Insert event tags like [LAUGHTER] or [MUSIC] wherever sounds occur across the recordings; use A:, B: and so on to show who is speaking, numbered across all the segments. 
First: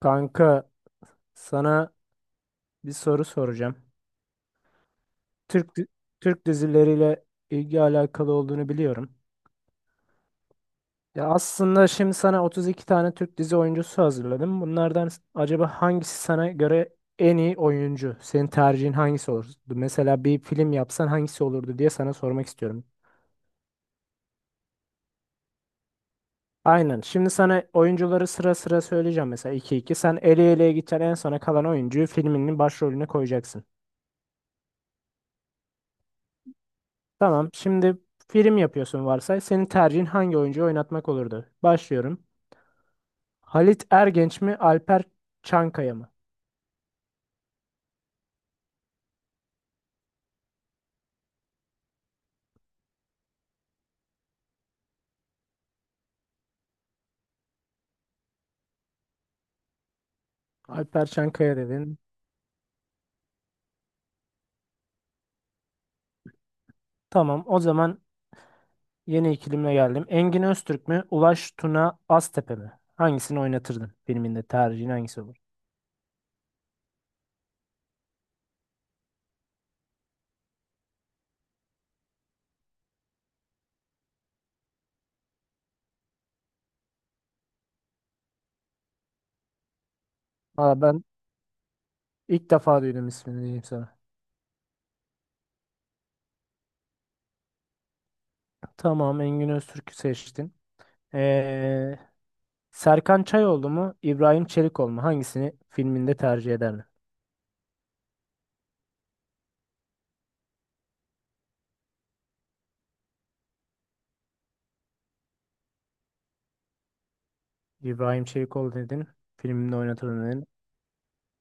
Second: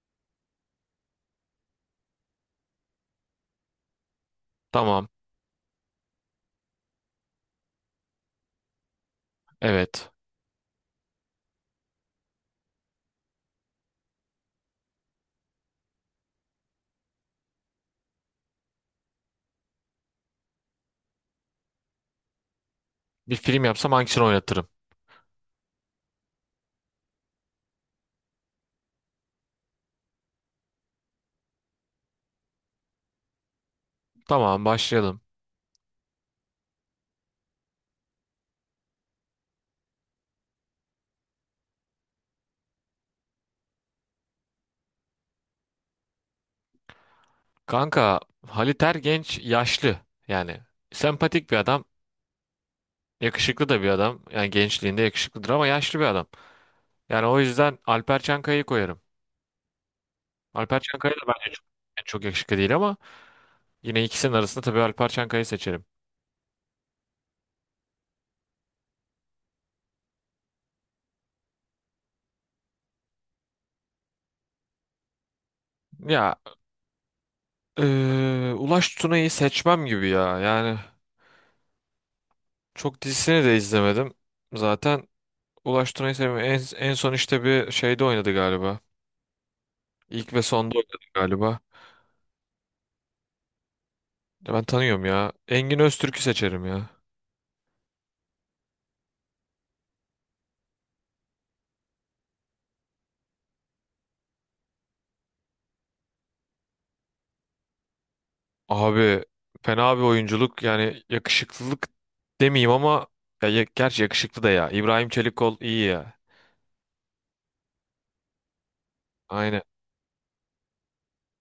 A: Kanka sana bir soru soracağım.
B: Tamam.
A: Türk di- Türk dizileriyle ilgi alakalı olduğunu biliyorum.
B: Evet.
A: Ya aslında şimdi sana 32 tane Türk dizi oyuncusu hazırladım. Acaba hangisi sana göre en iyi oyuncu? Senin tercihin hangisi olurdu? Mesela bir film yapsan hangisi olurdu diye sana sormak istiyorum.
B: Bir film yapsam hangisini oynatırım?
A: Aynen. Şimdi sana oyuncuları sıra sıra söyleyeceğim. Mesela iki iki. Sen eleye eleye gideceksin. En sona kalan oyuncuyu filminin başrolüne koyacaksın.
B: Tamam, başlayalım.
A: Tamam. Şimdi film yapıyorsun varsay. Senin tercihin hangi oyuncuyu oynatmak olurdu? Başlıyorum. Halit Ergenç mi, Alper Çankaya mı?
B: Kanka, Halit Ergenç yaşlı. Yani sempatik bir adam. Yakışıklı da bir adam. Yani gençliğinde yakışıklıdır ama yaşlı bir adam. Yani o yüzden Alper Çankaya'yı koyarım. Alper
A: Alper
B: Çankaya da bence
A: Çankaya
B: çok,
A: dedin.
B: yani çok yakışıklı değil ama yine ikisinin arasında tabii Alper Çankaya'yı seçerim.
A: Tamam. O zaman yeni ikilimle geldim. Engin Öztürk mü, Ulaş Tuna Aztepe mi? Hangisini oynatırdın? Filminde tercihin hangisi olur?
B: Ya Ulaş Tuna'yı seçmem gibi ya. Yani çok dizisini de izlemedim. Zaten Ulaş Tuna'yı sevmiyorum. En son işte bir şeyde oynadı galiba. İlk ve sonda
A: Valla
B: oynadı
A: ben
B: galiba.
A: ilk defa duydum ismini diyeyim sana.
B: Ya ben tanıyorum ya. Engin Öztürk'ü seçerim ya.
A: Tamam. Engin Öztürk'ü seçtin. Ee, Serkan Çayoğlu mu, İbrahim Çelikoğlu mu? Hangisini filminde tercih ederdin?
B: Abi fena bir oyunculuk, yani yakışıklılık demeyeyim ama gerçi yakışıklı da ya. İbrahim Çelikkol iyi ya.
A: İbrahim Çelikoğlu dedin,
B: Aynen.
A: filminde oynatırdın dedin.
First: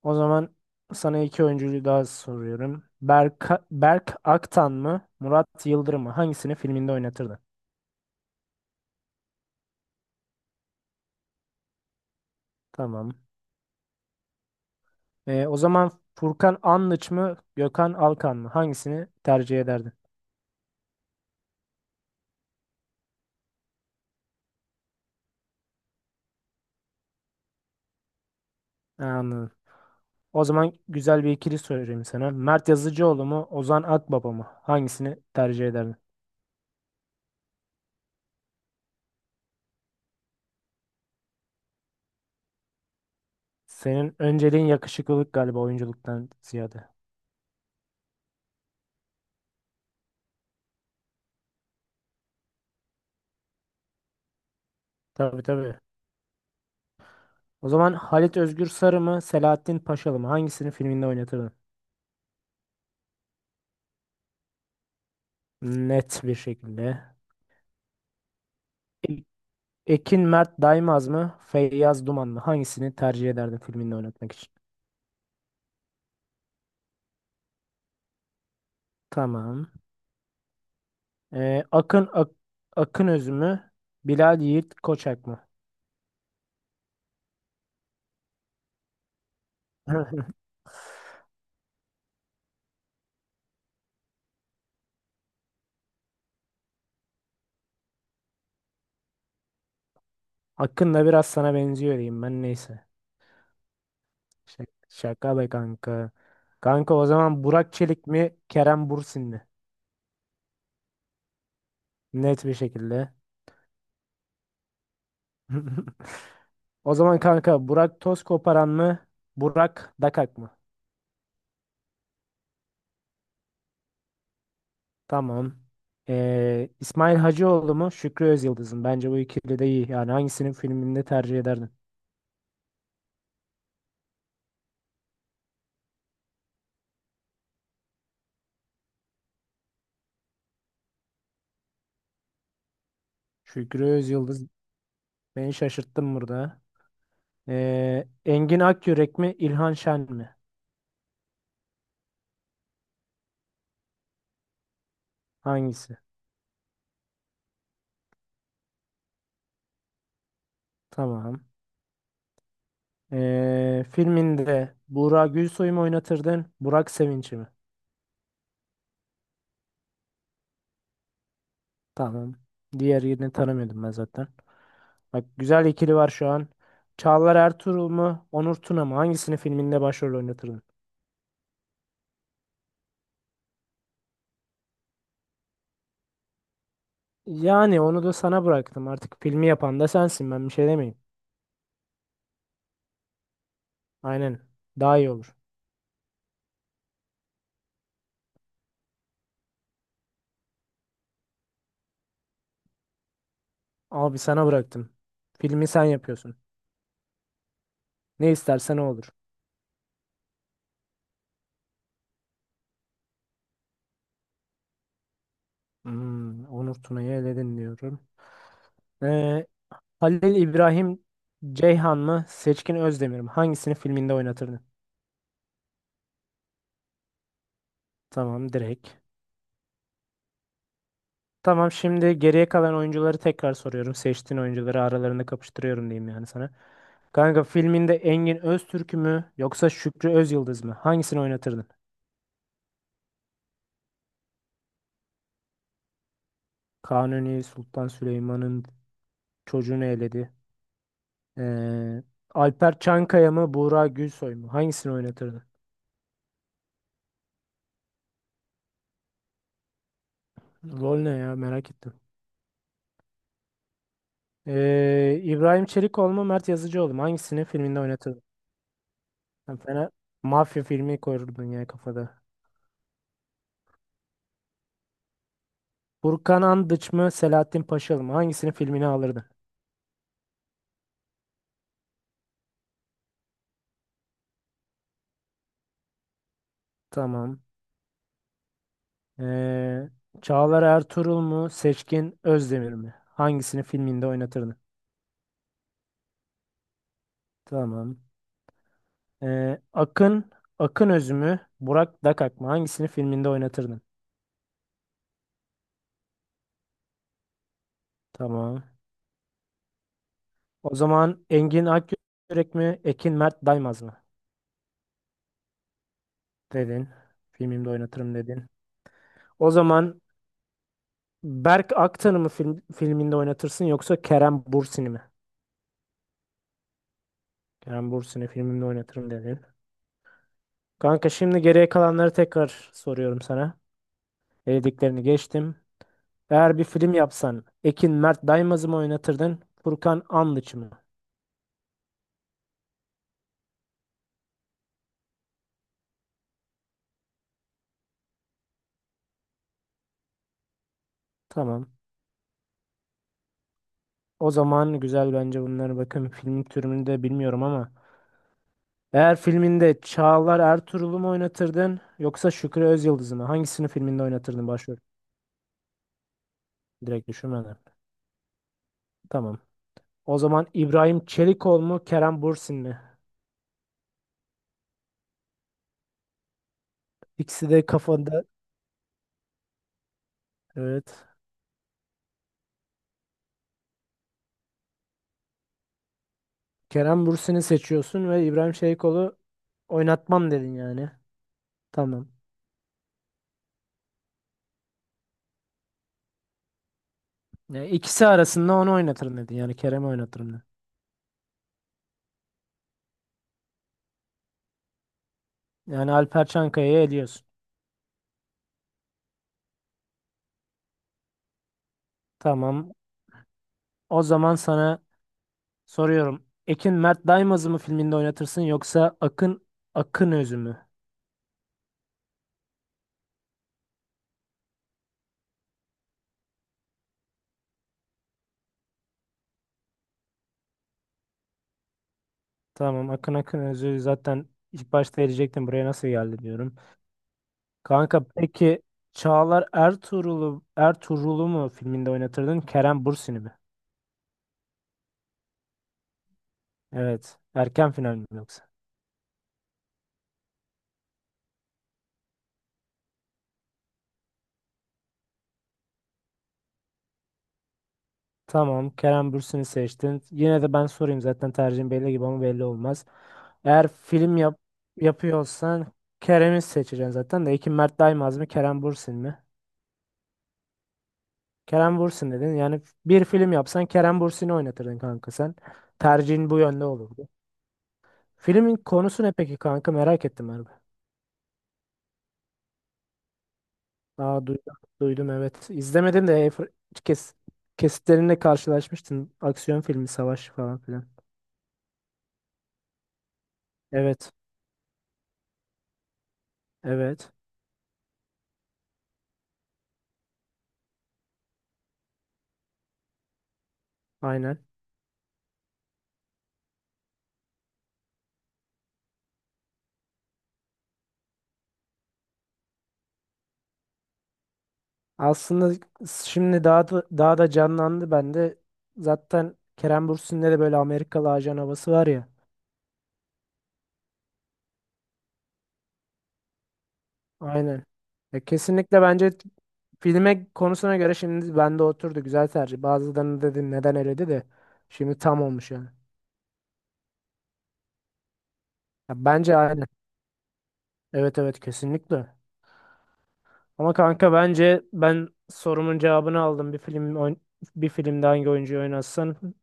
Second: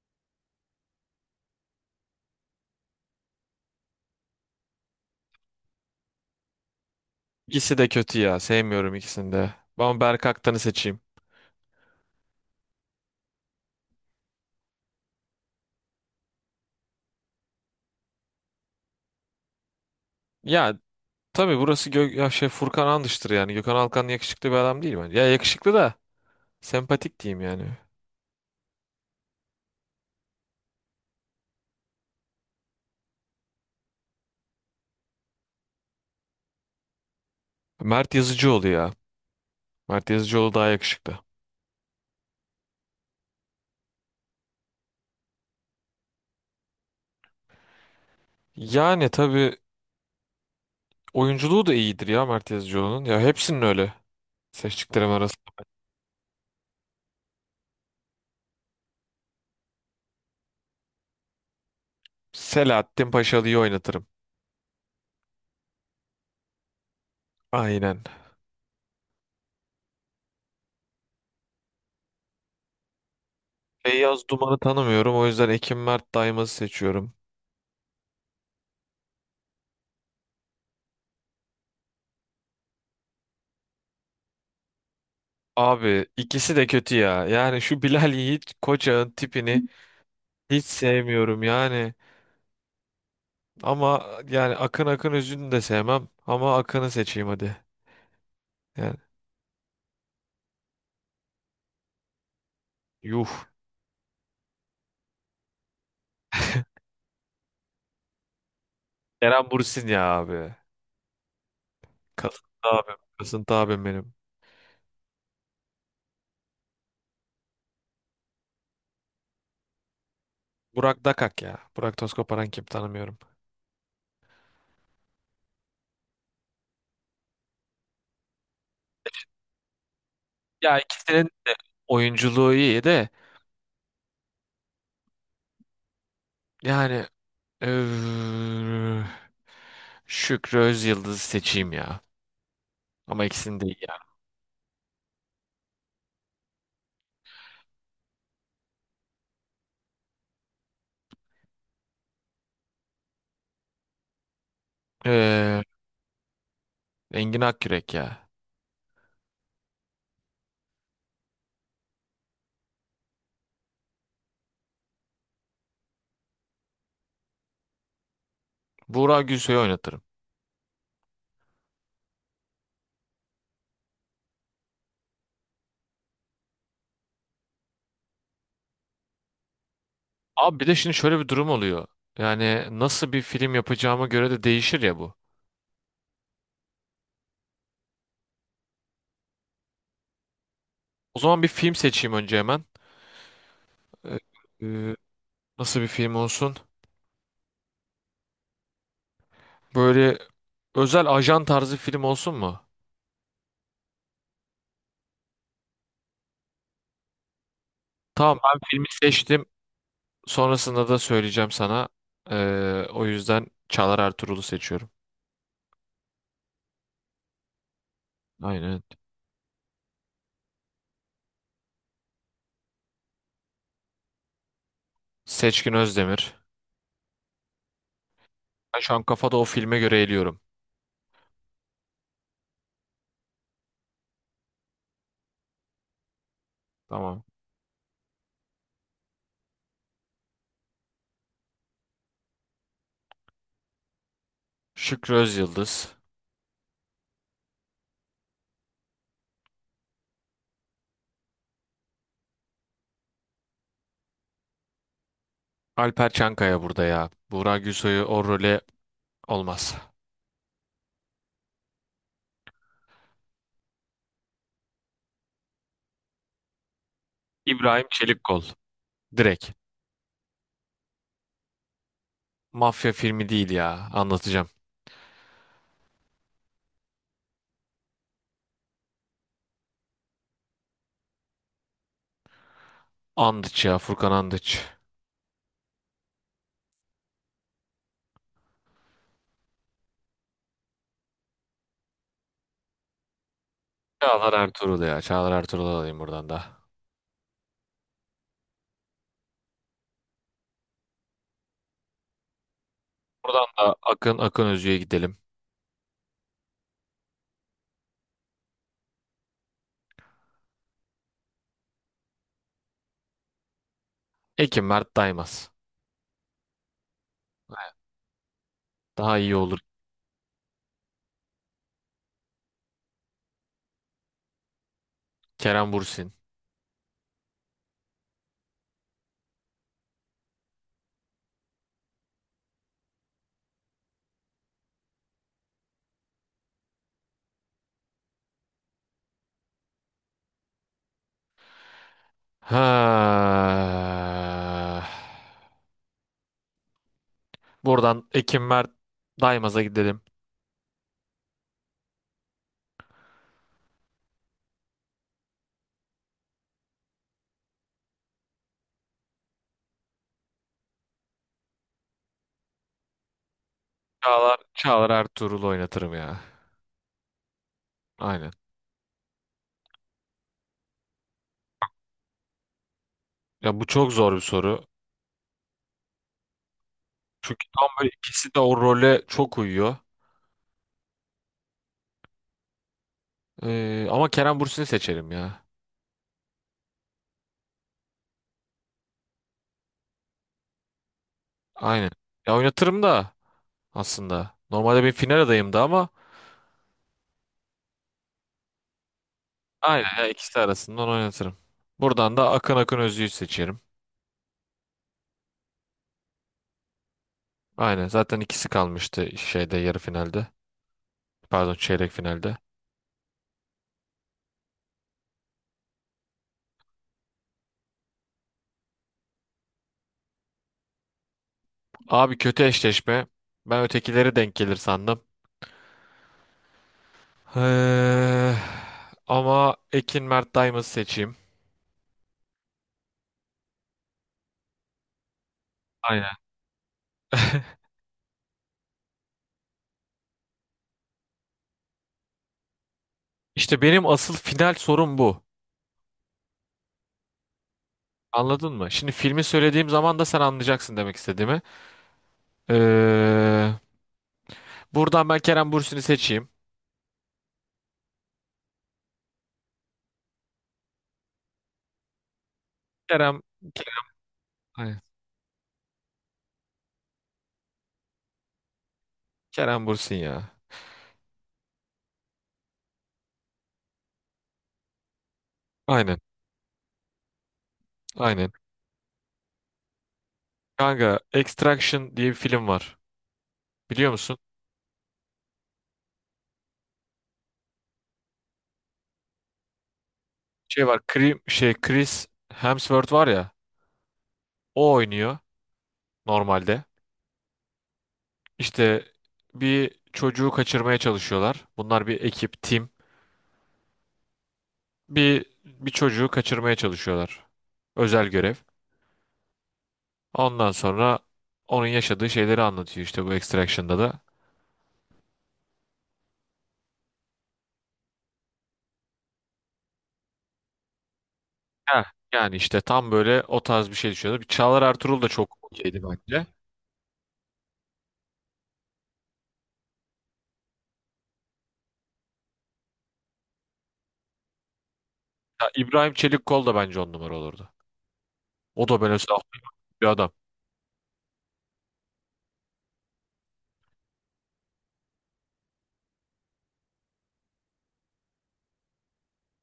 A: O zaman sana iki oyuncuyu daha soruyorum. Berk Aktan mı, Murat Yıldırım mı? Hangisini filminde oynatırdın?
B: İkisi de kötü ya. Sevmiyorum ikisini de. Ben Berk Aktan'ı seçeyim.
A: Tamam. O zaman Furkan Anlıç mı, Gökhan Alkan mı? Hangisini tercih ederdin?
B: Ya tabii burası Gö ya şey Furkan Andış'tır yani. Gökhan Alkan yakışıklı bir adam değil bence. Ya yakışıklı da, sempatik diyeyim yani.
A: Ha, anladım. O zaman güzel bir ikili sorayım sana. Mert Yazıcıoğlu mu, Ozan Akbaba mı? Hangisini tercih ederdin?
B: Mert Yazıcıoğlu ya. Mert Yazıcıoğlu daha yakışıklı.
A: Senin önceliğin yakışıklılık galiba oyunculuktan ziyade.
B: Yani tabii oyunculuğu da iyidir ya Mert Yazıcıoğlu'nun. Ya hepsinin öyle seçtiklerim
A: Tabii
B: arasında.
A: tabii. O zaman Halit Özgür Sarı mı, Selahattin Paşalı mı? Hangisini filminde oynatırdın?
B: Selahattin Paşalı'yı oynatırım.
A: Net bir şekilde.
B: Aynen.
A: E- Ekin Mert Daimaz mı, Feyyaz Duman mı? Hangisini tercih ederdin filminde
B: Feyyaz
A: oynatmak için?
B: Duman'ı tanımıyorum, o yüzden Ekim Mert Daymaz'ı seçiyorum.
A: Tamam. Ee, Akın Ak Akın Öz mü, Bilal Yiğit Koçak mı?
B: Abi ikisi de kötü ya. Yani şu Bilal Yiğit Koçak'ın tipini
A: [LAUGHS]
B: hiç sevmiyorum yani. Ama yani Akın Akın Özü'nü de sevmem ama Akın'ı seçeyim hadi. Yani
A: Akın'la biraz sana benziyor diyeyim ben neyse.
B: yuh.
A: Şaka, şaka be kanka. Kanka o zaman Burak Çelik mi, Kerem Bürsin mi?
B: Eren Bursin ya abi.
A: Net
B: Kasıntı
A: bir
B: abim.
A: şekilde.
B: Kasıntı abim benim.
A: [LAUGHS] O zaman kanka Burak toz koparan mı? Burak Dakak mı?
B: Burak Dakak ya. Burak Toskoparan kim, tanımıyorum.
A: Tamam. İsmail Hacıoğlu mu? Şükrü Özyıldız mı? Bence bu ikili de iyi. Yani hangisinin
B: Ya
A: filminde
B: ikisinin
A: tercih ederdin?
B: oyunculuğu iyi de yani eee, Şükrü Özyıldız'ı seçeyim ya. Ama ikisini de iyi
A: Şükrü
B: ya.
A: Özyıldız, beni şaşırttın burada. Engin Akyürek mi? İlhan Şen mi?
B: Eee
A: Hangisi?
B: Engin Akyürek ya.
A: Tamam. Filminde Burak Gülsoy mu oynatırdın? Burak Sevinç mi?
B: Buğra Gülsoy'u oynatırım.
A: Tamam. Diğer yerini tanımıyordum ben zaten. Bak güzel ikili var şu an. Çağlar Ertuğrul mu? Onur Tuna mı? Hangisini filminde başrol
B: Abi,
A: oynatırdın?
B: bir de şimdi şöyle bir durum oluyor. Yani nasıl bir film yapacağıma göre de değişir ya bu.
A: Yani onu da sana bıraktım. Artık filmi yapan da sensin. Ben bir şey demeyeyim.
B: O zaman bir film seçeyim önce hemen. Eee,
A: Aynen.
B: eee,
A: Daha iyi olur.
B: nasıl bir film olsun? Böyle özel ajan tarzı film olsun mu?
A: Abi sana bıraktım. Filmi sen yapıyorsun. Ne
B: Tamam, ben
A: istersen o
B: filmi
A: olur.
B: seçtim. Sonrasında da söyleyeceğim sana. O yüzden Çağlar Ertuğrul'u seçiyorum.
A: Hmm, Onur Tuna'yı eledin diyorum.
B: Aynen.
A: Ee, Halil İbrahim Ceyhan mı? Seçkin Özdemir mi? Hangisini filminde oynatırdın?
B: Seçkin Özdemir.
A: Tamam
B: Ben şu
A: direkt.
B: an kafada o filme göre eliyorum.
A: Tamam, şimdi geriye kalan oyuncuları tekrar soruyorum. Seçtiğin oyuncuları aralarında kapıştırıyorum diyeyim yani sana.
B: Tamam.
A: Kanka filminde Engin Öztürk mü yoksa Şükrü Özyıldız mı? Hangisini oynatırdın?
B: Şükrü Özyıldız.
A: Kanuni Sultan Süleyman'ın çocuğunu eledi. Ee, Alper Çankaya mı Buğra Gülsoy mu? Hangisini oynatırdın?
B: Alper Çankaya burada ya. Buğra Gülsoy'u o role, olmaz.
A: Rol ne ya, merak ettim. İbrahim Çelikoğlu mu Mert Yazıcıoğlu mu? Hangisini filminde
B: İbrahim
A: oynatırdın?
B: Çelikkol. Direkt.
A: Sen fena mafya filmi koyurdun ya kafada.
B: Mafya filmi değil ya. Anlatacağım.
A: Burkan Andıç mı Selahattin Paşalı mı? Hangisinin filmini alırdın?
B: Andıç ya. Furkan Andıç.
A: Tamam. Ee, Çağlar Ertuğrul mu Seçkin Özdemir mi? Hangisinin filminde
B: Çağlar
A: oynatırdın?
B: Ertuğrul ya. Çağlar Ertuğrul'u alayım buradan da.
A: Tamam. Ee, Akın Akın Öz mü Burak Dakak mı? Hangisinin filminde
B: Buradan da
A: oynatırdın?
B: Akın Akın Özü'ye gidelim.
A: Tamam. O zaman Engin Akyürek mi Ekin Mert Daymaz mı?
B: Ekim Mert Daymaz.
A: Dedin. Filmimde oynatırım dedin.
B: Daha iyi
A: O
B: olur.
A: zaman Berk Aktan'ı mı filminde oynatırsın yoksa Kerem Bürsin'i mi?
B: Kerem Bürsin.
A: Kerem Bürsin'i filmimde oynatırım dedin. Kanka şimdi geriye kalanları tekrar soruyorum sana. Elediklerini geçtim. Eğer bir film yapsan Ekin Mert Daimaz'ı mı oynatırdın? Furkan Anlıç mı?
B: Ha. Buradan Ekim Mert Daimaz'a gidelim.
A: Tamam. O zaman güzel bence bunlar. Bakın, filmin türünü de bilmiyorum ama. Eğer filminde Çağlar Ertuğrul'u mu oynatırdın? Yoksa Şükrü Özyıldız'ı mı? Hangisini filminde
B: Çağlar,
A: oynatırdın? Başrol.
B: Çağlar Ertuğrul'u oynatırım ya.
A: Direkt düşünmeden.
B: Aynen.
A: Tamam. O zaman İbrahim Çelikol mu? Kerem Bürsin mi?
B: Ya bu çok zor bir soru. Çünkü
A: İkisi de
B: tam böyle
A: kafanda.
B: ikisi de o role çok uyuyor.
A: Evet.
B: Ama Kerem Bürsin'i seçerim ya.
A: Kerem Bürsin'i seçiyorsun ve İbrahim Şeykol'u oynatmam dedin yani.
B: Aynen.
A: Tamam.
B: Ya oynatırım da aslında. Normalde bir final adayımdı ama
A: Yani ikisi arasında onu oynatırım dedin. Yani Kerem'i
B: aynen ya,
A: oynatırım
B: ikisi
A: dedin.
B: arasından oynatırım. Buradan da Akın Akın Özü'yü seçerim.
A: Yani Alper Çankaya'yı eliyorsun.
B: Aynen, zaten ikisi kalmıştı şeyde yarı finalde. Pardon, çeyrek finalde.
A: Tamam. O zaman sana soruyorum. Ekin Mert Daimaz'ı mı filminde oynatırsın yoksa Akın Akın Özü mü?
B: Abi kötü eşleşme. Ben ötekileri denk gelir sandım. Eee, Ama Ekin Mert Diamond seçeyim.
A: Tamam, Akın Akın Özü zaten ilk başta elecektim. Buraya nasıl
B: Aynen.
A: geldi diyorum.
B: [LAUGHS]
A: Kanka peki Çağlar Ertuğrul'u Ertuğrul'u mu filminde oynatırdın? Kerem Bürsin'i mi?
B: İşte benim asıl final sorum bu.
A: Evet. Erken final mi yoksa?
B: Anladın mı? Şimdi filmi söylediğim zaman da sen anlayacaksın demek istediğimi. Eee, buradan ben Kerem Bürsin'i seçeyim.
A: Tamam, Kerem Bürsin'i seçtin. Yine de ben sorayım, zaten tercihim belli gibi ama belli olmaz.
B: Kerem,
A: Eğer
B: Kerem,
A: film yap
B: aynen.
A: yapıyorsan Kerem'i seçeceksin zaten de. Ekim Mert Daimaz mı Kerem Bürsin mi?
B: Kerem Bürsin ya.
A: Kerem Bürsin dedin. Yani bir film yapsan Kerem Bürsin'i oynatırdın kanka sen.
B: Aynen,
A: Tercihin bu yönde olurdu.
B: aynen.
A: Filmin konusu ne peki kanka, merak ettim abi.
B: Kanka, Extraction diye bir film var. Biliyor musun?
A: Aa duydum, duydum evet. İzlemedim de kes kesitlerinde karşılaşmıştım. Aksiyon filmi, savaş falan
B: Şey var,
A: filan.
B: Şey Chris Hemsworth var ya.
A: Evet,
B: O oynuyor normalde.
A: evet.
B: İşte bir çocuğu kaçırmaya çalışıyorlar. Bunlar bir ekip, tim.
A: Aynen.
B: Bir çocuğu kaçırmaya çalışıyorlar. Özel görev. Ondan sonra onun yaşadığı şeyleri anlatıyor işte bu Extraction'da da.
A: Aslında şimdi daha da canlandı bende. Zaten Kerem Bürsin'de de böyle Amerikalı ajan havası
B: Heh,
A: var ya.
B: yani işte tam böyle o tarz bir şey düşünüyordu. Bir Çağlar Ertuğrul da çok okeydi bence.
A: Aynen. Ya kesinlikle bence filme konusuna göre şimdi bende oturdu. Güzel tercih. Bazılarını dedim neden eledi de. Şimdi tam
B: Ya
A: olmuş yani.
B: İbrahim Çelikkol da bence on numara olurdu. O da
A: Ya
B: böyle saf
A: bence aynen.
B: bir adam.
A: Evet evet kesinlikle. Ama kanka bence ben sorumun cevabını aldım. Bir filmde hangi oyuncuyu oynasın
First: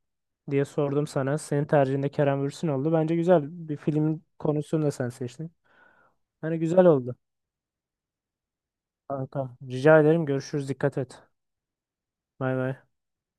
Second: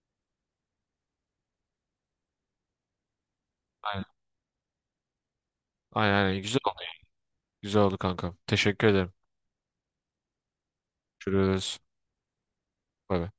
A: diye sordum sana. Senin tercihinde Kerem Bürsin oldu. Bence güzel bir
B: Aynen.
A: filmin konusunu da sen seçtin.
B: Aynen, aynen.
A: Yani
B: Güzel oldu.
A: güzel oldu.
B: Güzel oldu kankam. Teşekkür ederim.
A: Kanka, rica ederim. Görüşürüz. Dikkat et.
B: Görüşürüz.
A: Bay bay.
B: Bay bay.